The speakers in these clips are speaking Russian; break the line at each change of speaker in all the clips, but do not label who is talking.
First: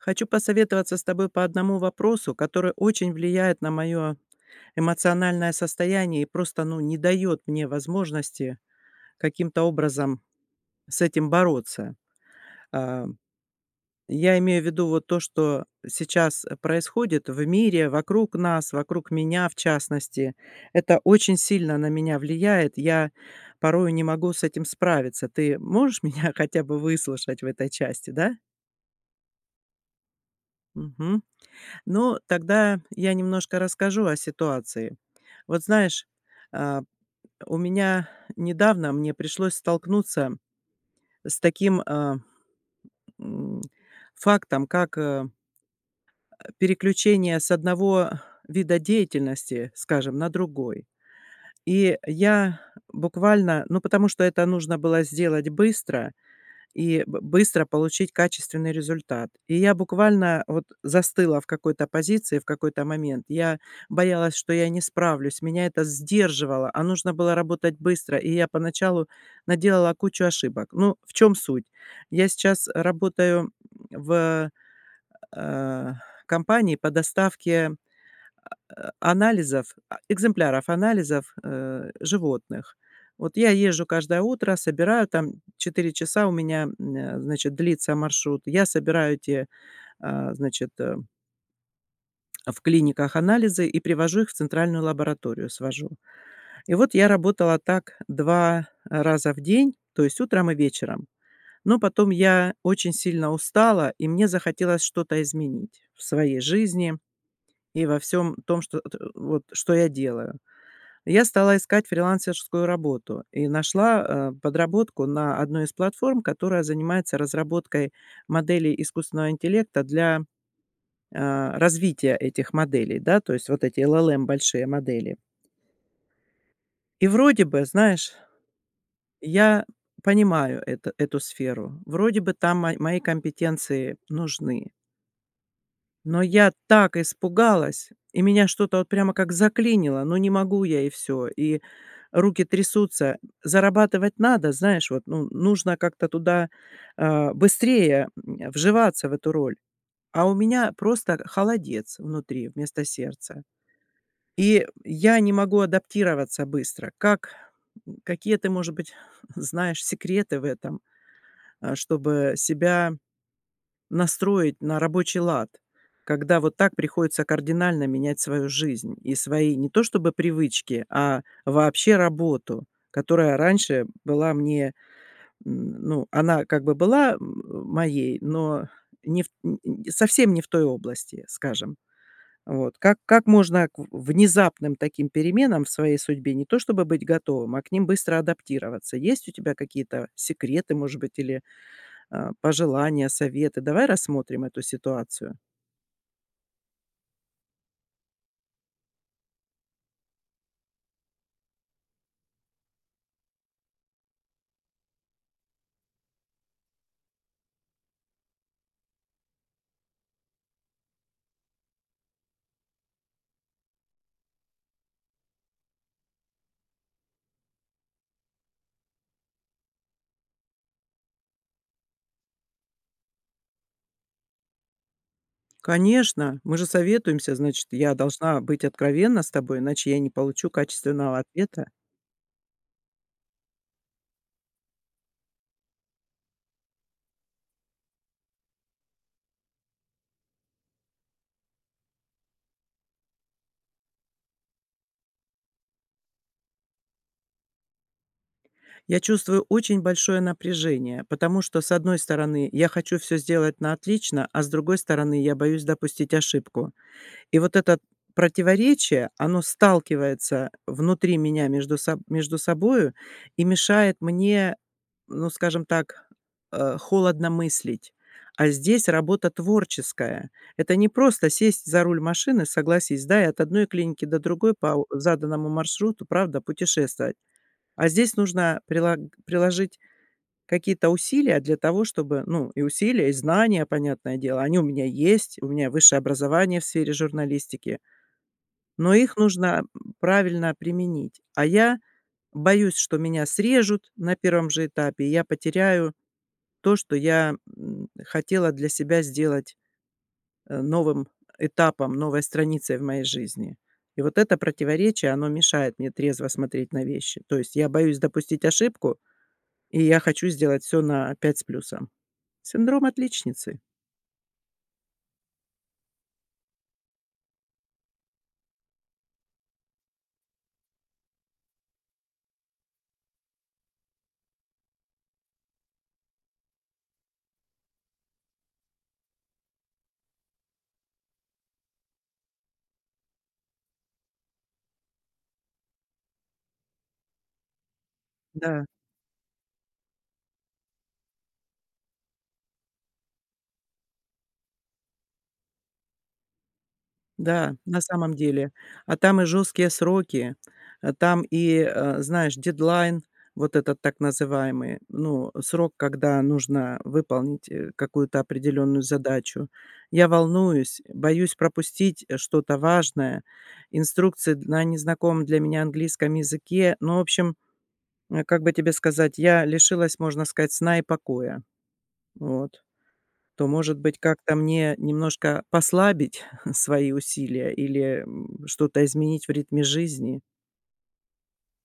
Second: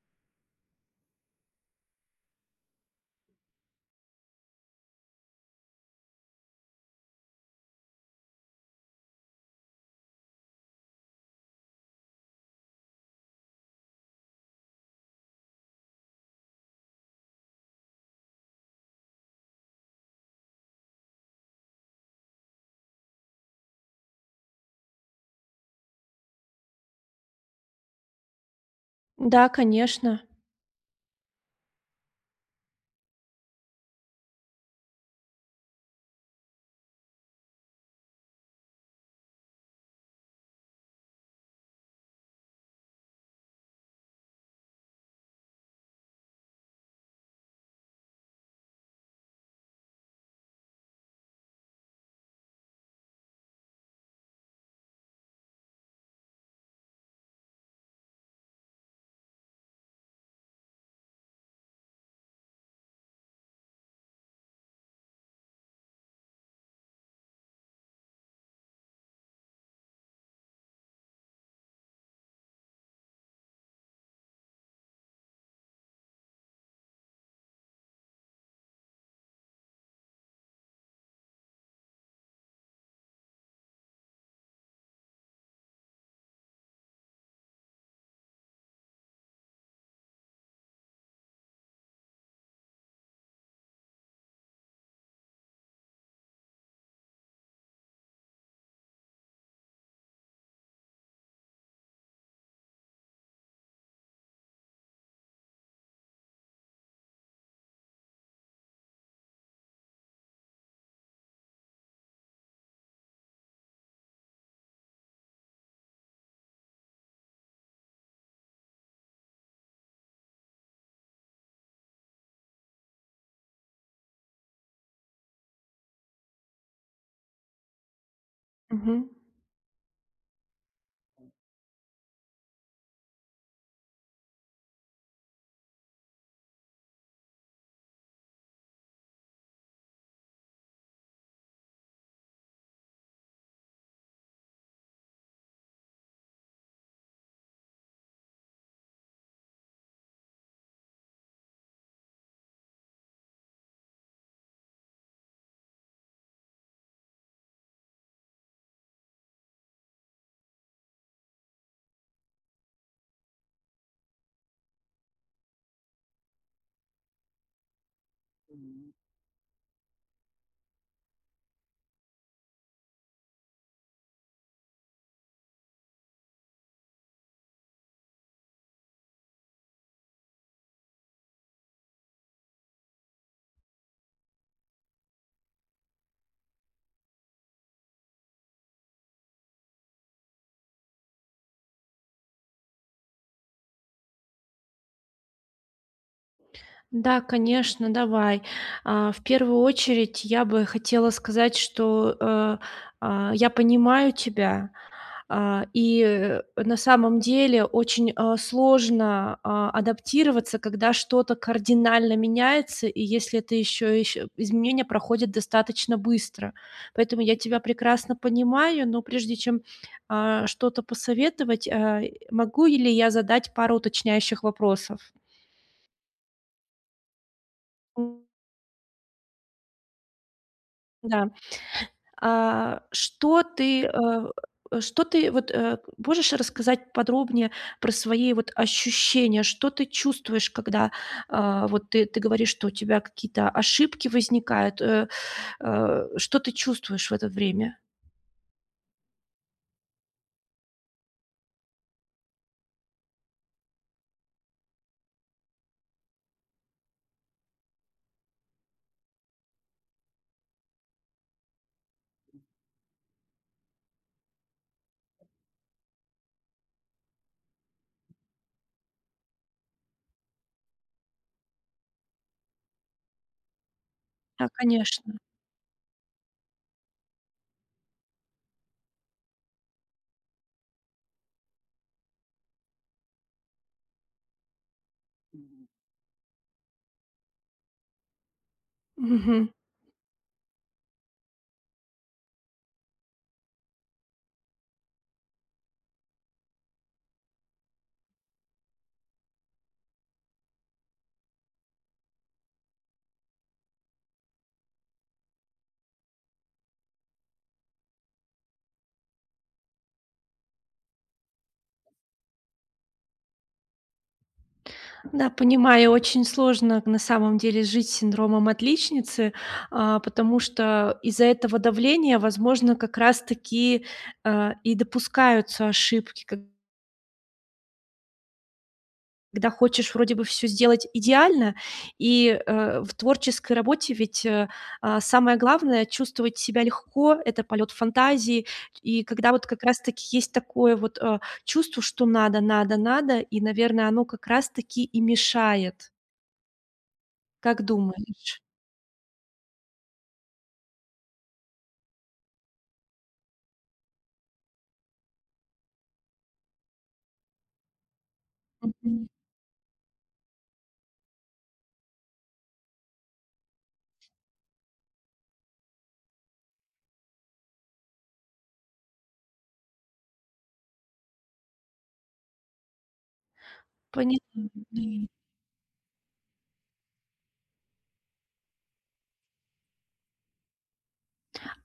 Хочу посоветоваться с тобой по одному вопросу, который очень влияет на моё эмоциональное состояние и просто, ну, не дает мне возможности каким-то образом с этим бороться. А-а, я имею в виду вот то, что сейчас происходит в мире, вокруг нас, вокруг меня в частности, это очень сильно на меня влияет, я порою не могу с этим справиться. Ты можешь меня хотя бы выслушать в этой части, да?
Да, конечно.
Мгм. Ну, тогда я немножко расскажу о ситуации. Вот знаешь, э, у меня недавно мне пришлось столкнуться с таким, э, мм, фактом, как, э, э, переключение с одного вида деятельности, скажем, на другой. И я буквально, ну, потому что это нужно было сделать быстро и б быстро получить качественный результат, и я буквально вот застыла в какой-то позиции в какой-то момент, я боялась, что я не справлюсь, меня это сдерживало, а нужно было работать быстро, и я поначалу наделала кучу ошибок. Ну, в чем суть? Я сейчас работаю в, э-э, компании по доставке а а анализов, а экземпляров анализов, э, животных. Вот я езжу каждое утро, собираю, там 4 часа у меня, мм, значит, длится маршрут, я собираю эти, э, значит, э в клиниках анализы и привожу их в центральную лабораторию, свожу. И вот я работала так 2 раза в день, то есть утром и вечером. Но потом я очень сильно устала, и мне захотелось что-то изменить в своей жизни и во всём том, чт эт вот что я делаю. Я стала искать фрилансерскую работу и нашла, э, подработку на одной из платформ, которая занимается разработкой моделей искусственного интеллекта для, э, развития этих моделей, да. То есть вот эти LLM большие модели. И вроде бы, знаешь,
Мгм.
я понимаю эта эту сферу, вроде бы там мо мои компетенции нужны. Но я так испугалась, и меня что-то вот прямо как заклинило: ну, не могу я и всё, и руки трясутся, зарабатывать надо, знаешь, вот, ну нужно как-то туда, э, быстрее, э, вживаться в эту роль, а у меня просто холодец внутри вместо сердца, и я не могу адаптироваться быстро. Как, какие, ты может быть, знаешь, секреты в этом, э, чтобы себя настроить на рабочий лад, когда вот так приходится кардинально менять свою жизнь и свои, не то чтобы привычки, а вообще работу, которая раньше была мне, н ну, она как бы была м моей, но не в т н н совсем не в той области, скажем. Вот, как как можно к в внезапным таким переменам в своей судьбе не то чтобы быть готовым, а к ним быстро адаптироваться? Есть у тебя какие-то секреты, может быть, или, э, пожелания, советы? Давай рассмотрим эту ситуацию.
Да, конечно, давай. А-а, в первую очередь я бы хотела сказать, что, э-э, а-а, я понимаю тебя, э, и, э, на самом деле очень, а, сложно, а, адаптироваться, когда что-то кардинально меняется, и если это еще ещ изменения проходят достаточно быстро. Поэтому я тебя прекрасно понимаю. Но прежде чем, а-а, что-то посоветовать, э-э, могу или я задать пару уточняющих вопросов?
Конечно, мы же советуемся, значит я должна быть откровенна с тобой, иначе я не получу качественного
Да,
ответа.
а-а, что ты, э-э, что ты, вот, э, можешь рассказать подробнее про свои вот ощущения, что ты чувствуешь, когда, а-а, вот ты ты говоришь, что у тебя какие-то ошибки возникают, э-э, э-э, что ты чувствуешь в это время?
Я чувствую очень большое напряжение, потому что, с одной стороны, я хочу всё сделать на отлично, а, с другой стороны, я боюсь допустить ошибку. И вот это противоречие- оно сталкивается внутри меня между соб между собою и мешает мне, ну, скажем так, э, холодно мыслить. А здесь работа творческая. Это не просто сесть за руль машины, согласись, да, и от одной клиники до
Да,
другой по у
конечно.
заданному маршруту, правда, путешествовать. А здесь нужно прилаг приложить какие-то усилия для того чтобы ну, и усилия, и знания, понятное дело, они у меня есть: у меня высшее образование в сфере журналистики. Но их
Мгм.
нужно правильно применить, а я боюсь, что меня срежут на 1 же этапе, и я потеряю то, что я, м, хотела для себя сделать, э, новым этапом, новой страницей в моей жизни. И вот это противоречие- оно мешает мне трезво смотреть на вещи, то есть я боюсь допустить ошибку, и я хочу сделать все на 5 с плюсом. Синдром отличницы.
Да, понимаю, очень сложно на самом деле жить с синдромом отличницы, а-а, потому что из-за этого давления, возможно, как раз таки, э-э, и допускаются ошибки, как б Когда хочешь вроде бы всё сделать идеально, и, э-э, в творческой работе ведь, э, а-а, самое главное- чувствовать себя легко, это полет фантазии,
Да.
и когда вот как раз таки есть такое вот, э, чувство, что надо, надо, надо, и, наверно, оно как раз таки и мешает.
Да,
Как
на самом
думаешь?
деле. А там и жесткие сроки, а там и, э, знаешь, дедлайн, вот этот так называемый, ну, срок, когда нужно выполнить, э, какую-то определенную
Мгм.
задачу. Я волнуюсь, боюсь пропустить, э, что-то важное, инструкции д на незнакомом для меня английском языке, ну, в общем, э, как бы тебе сказать, я лишилась, можно сказать, сна и покоя. Вот. То может быть,
Пони
как-то мне
[unintelligible]
немножко послабить свои усилия или, мм, что-то изменить в ритме жизни?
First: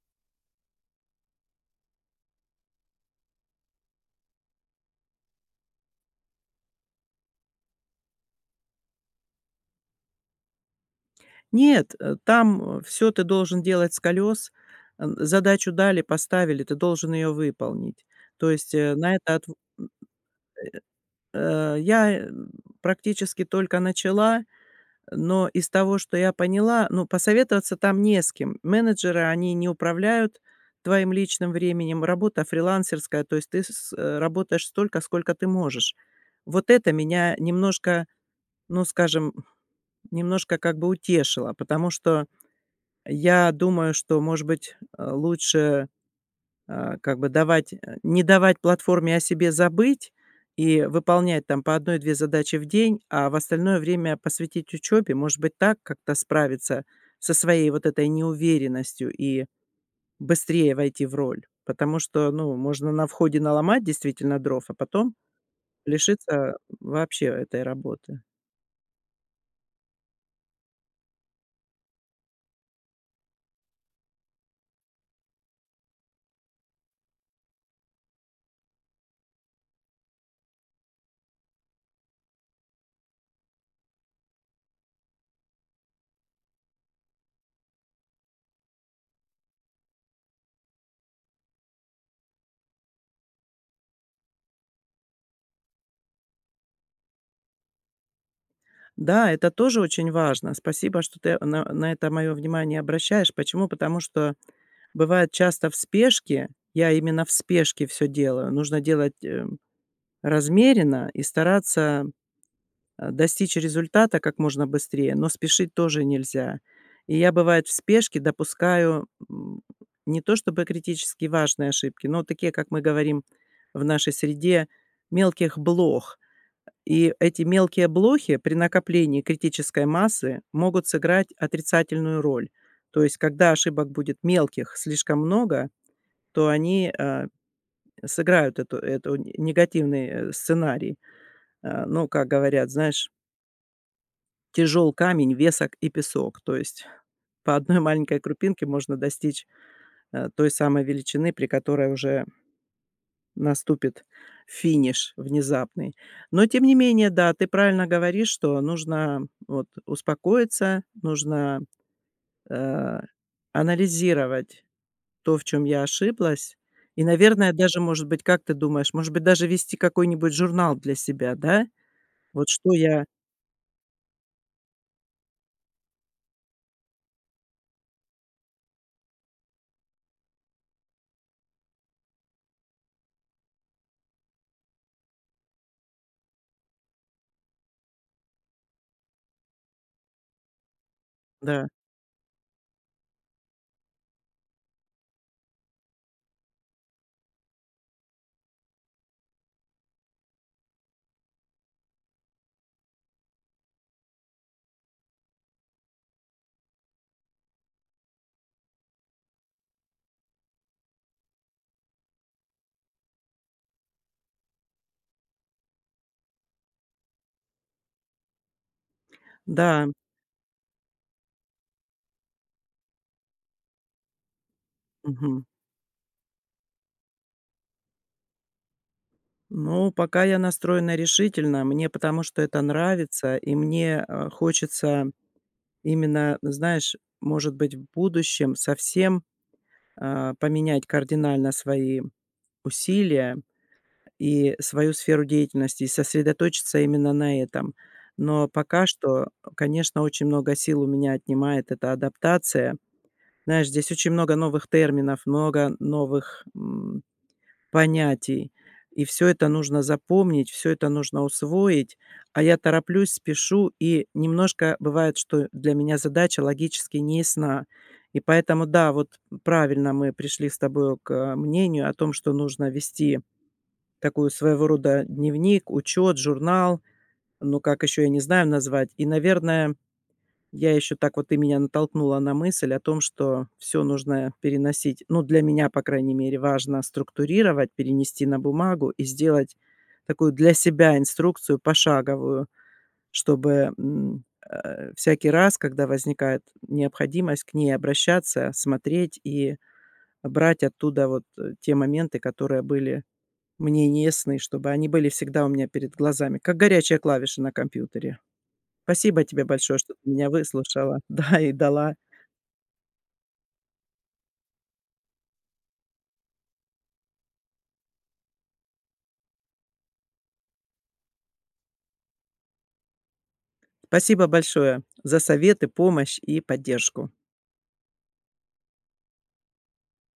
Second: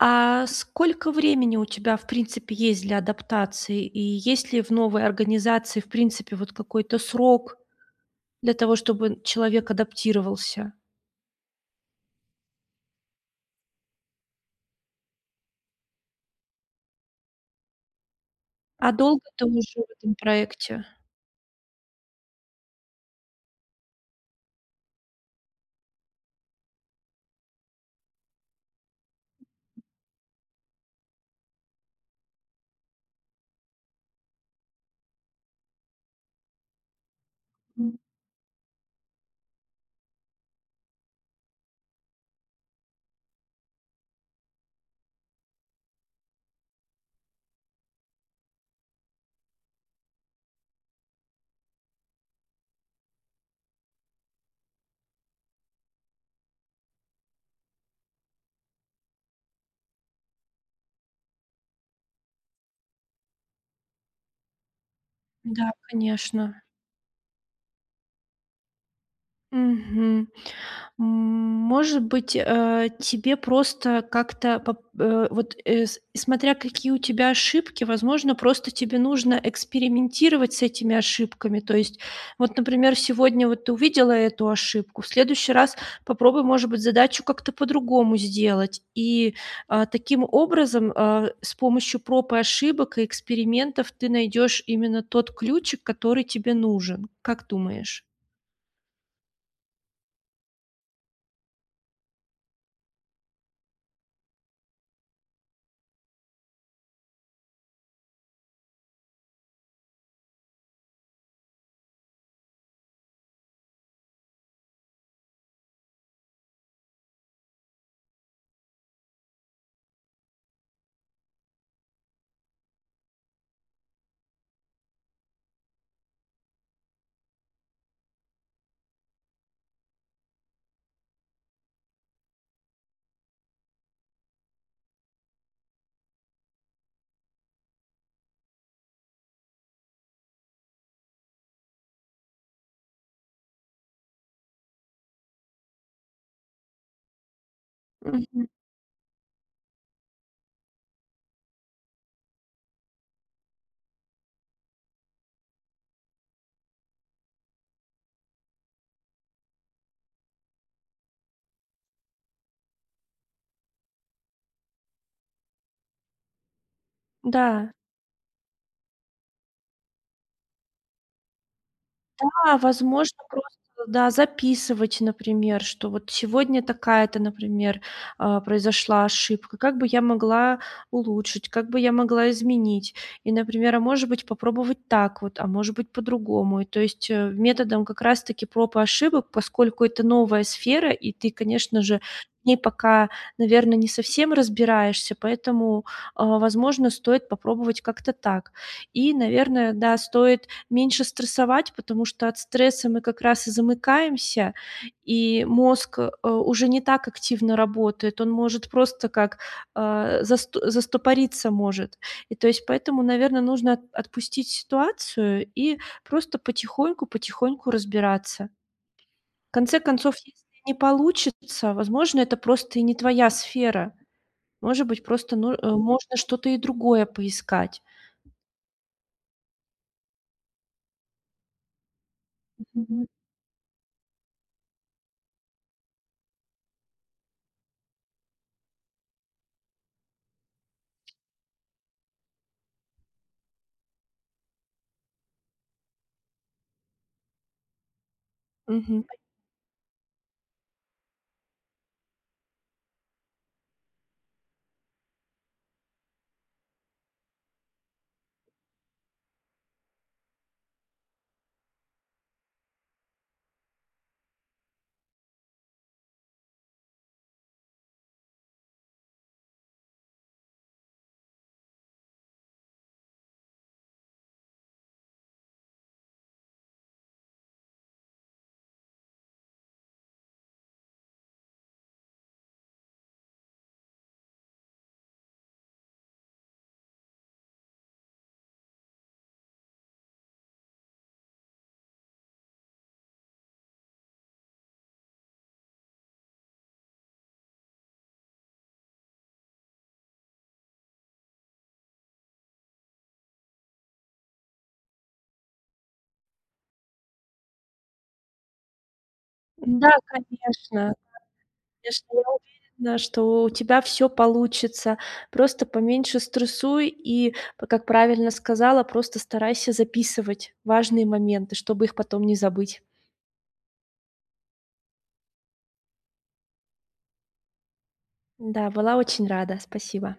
А сколько времени у тебя, в принципе, есть для адаптации? И есть ли в новой организации, в принципе, вот какой-то срок, для того чтобы н человек адаптировался?
Нет, э, там, э, всё ты должен делать "с колес". Э, задачу дали, поставили- ты должен ее выполнить. То есть,
А
э, на
долго
это
ты
отв
уже в этом проекте?
э, э, я, э, практически только начала, но из того, что я поняла, ну, посоветоваться там не с кем. Менеджеры, они не управляют твоим личным временем, работа фрилансерская, то есть ты с с э, работаешь столько, сколько ты можешь. Вот это меня
М.
немножко, ну, скажем, немножко как бы утешило, потому что я думаю, что, может быть, э, лучше, э, как бы давать не давать платформе о себе забыть и выполнять там по 1-2 задачи в день, а в остальное время посвятить учебе. Может быть, так как-то справиться со своей вот этой неуверенностью и быстрее войти в роль, потому что, ну, можно на входе наломать, действительно, дров, а потом
Да,
лишиться, э,
конечно.
вообще этой работы.
Мгм. Может быть, э, тебе просто как-то поп э, вот, э, с смотря какие у тебя ошибки, возможно, просто тебе нужно экспериментировать с этими ошибками. То есть вот, например, сегодня вот ты увидела эту ошибку, в следующий раз попробуй, может быть, задачу как-то по-другому сделать. И, а, таким образом, а, с помощью проб и ошибок, и экспериментов, ты найдешь именно тот ключик, который тебе нужен. Как думаешь?
Да, это тоже очень важно. Спасибо, что ты на на это мое внимание обращаешь. Почему? Потому что бывает часто в спешке, я именно в спешке всё делаю, нужно делать, э, размеренно и стараться, э, достичь результата как можно быстрее, но спешить тоже нельзя. И я, бывает, в спешке допускаю не то чтобы критически важные ошибки, но такие, как мы говорим в нашей среде, мелких блох. Э, и эти мелкие блохи при накоплении критической массы могут сыграть отрицательную роль, то есть когда ошибок будет мелких слишком много, то они, э, сыграют это это негативный, э, сценарий. Э, ну, как говорят, знаешь тяжел камень, весок и песок, то есть по 1 маленькой
Мгм.
крупинке можно достичь, э, той самой величины, при которой уже наступит финиш внезапный. Но тем не менее, да, ты правильно говоришь, что нужно вот успокоиться, нужно, э-э, анализировать то, в чём я ошиблась и, наверное,
Да.
даже, может быть, как ты думаешь, может быть даже вести какой-нибудь журнал для себя? Да? Вот
Да,
что я
возможно, просто туда записывать, например, что вот сегодня такая-то, например, а, произошла ошибка, как бы я могла улучшить, как бы я могла изменить. И, например, а может быть, попробовать так вот, а может быть, по-другому. И то есть, э-э, методом как раз таки проб и ошибок, поскольку это новая сфера и ты,
Да.
конечно же, в ней пока, наверно, не совсем разбираешься, поэтому, а-а, возможно, стоит попробовать как-то так. И, наверное, да, стоит меньше стрессовать, потому что от стресса мы как раз и замыкаемся, и мозг, э, уже не так активно работает, он может просто как, э-э, заст застопориться может. И то есть поэтому, наверно, нужно от отпустить ситуацию и просто потихоньку, потихоньку разбираться. В конце
Да.
концов, если не получится, возможно, это просто и не твоя сфера. Может быть, просто
Мгм.
ну э, можно что-то и другое поискать.
Ну, пока я настроена решительно, мне, потому что это
Мгм.
нравится, и мне, э, хочется именно, знаешь, может быть, в будущем совсем, э-э, поменять кардинально свои усилия и свою сферу деятельности и сосредоточиться именно на этом. Но пока
Мгм. По
что, конечно, очень много сил у меня отнимает эта адаптация. Знаешь, здесь очень много новых терминов, много новых, мм, понятий. И всё это нужно запомнить, всё это нужно усвоить, а я тороплюсь, спешу, и немножко бывает, что для меня задача логически неясна, и поэтому да, вот правильно, мы пришли с тобою к, э-э, мнению о том, что нужно вести такую, своего рода, дневник, учёт, журнал, ну как ещё, я не знаю, назвать. И, наверное, я ещё так вот, ты меня натолкнула на мысль о том, что всё нужно переносить, ну, для меня, по крайней мере, важно структурировать, перенести на бумагу и сделать такую для себя инструкцию пошаговую. Чтобы, мм, э, всякий раз, когда возникает необходимость к ней обращаться, смотреть и брать оттуда вот, э, те моменты, которые были мне не ясны, чтобы они были всегда у меня перед глазами, как горячая клавиша на компьютере. Спасибо тебе большое,
Да,
что ты меня
конечно,
выслушала, да, и дала
конечно, я уверена, что у тебя всё получится. Просто поменьше стрессуй и, как правильно сказала, просто старайся записывать важные моменты, чтобы их потом не забыть.
Спасибо большое за советы, помощь и поддержку.
Да, была очень рада. Спасибо.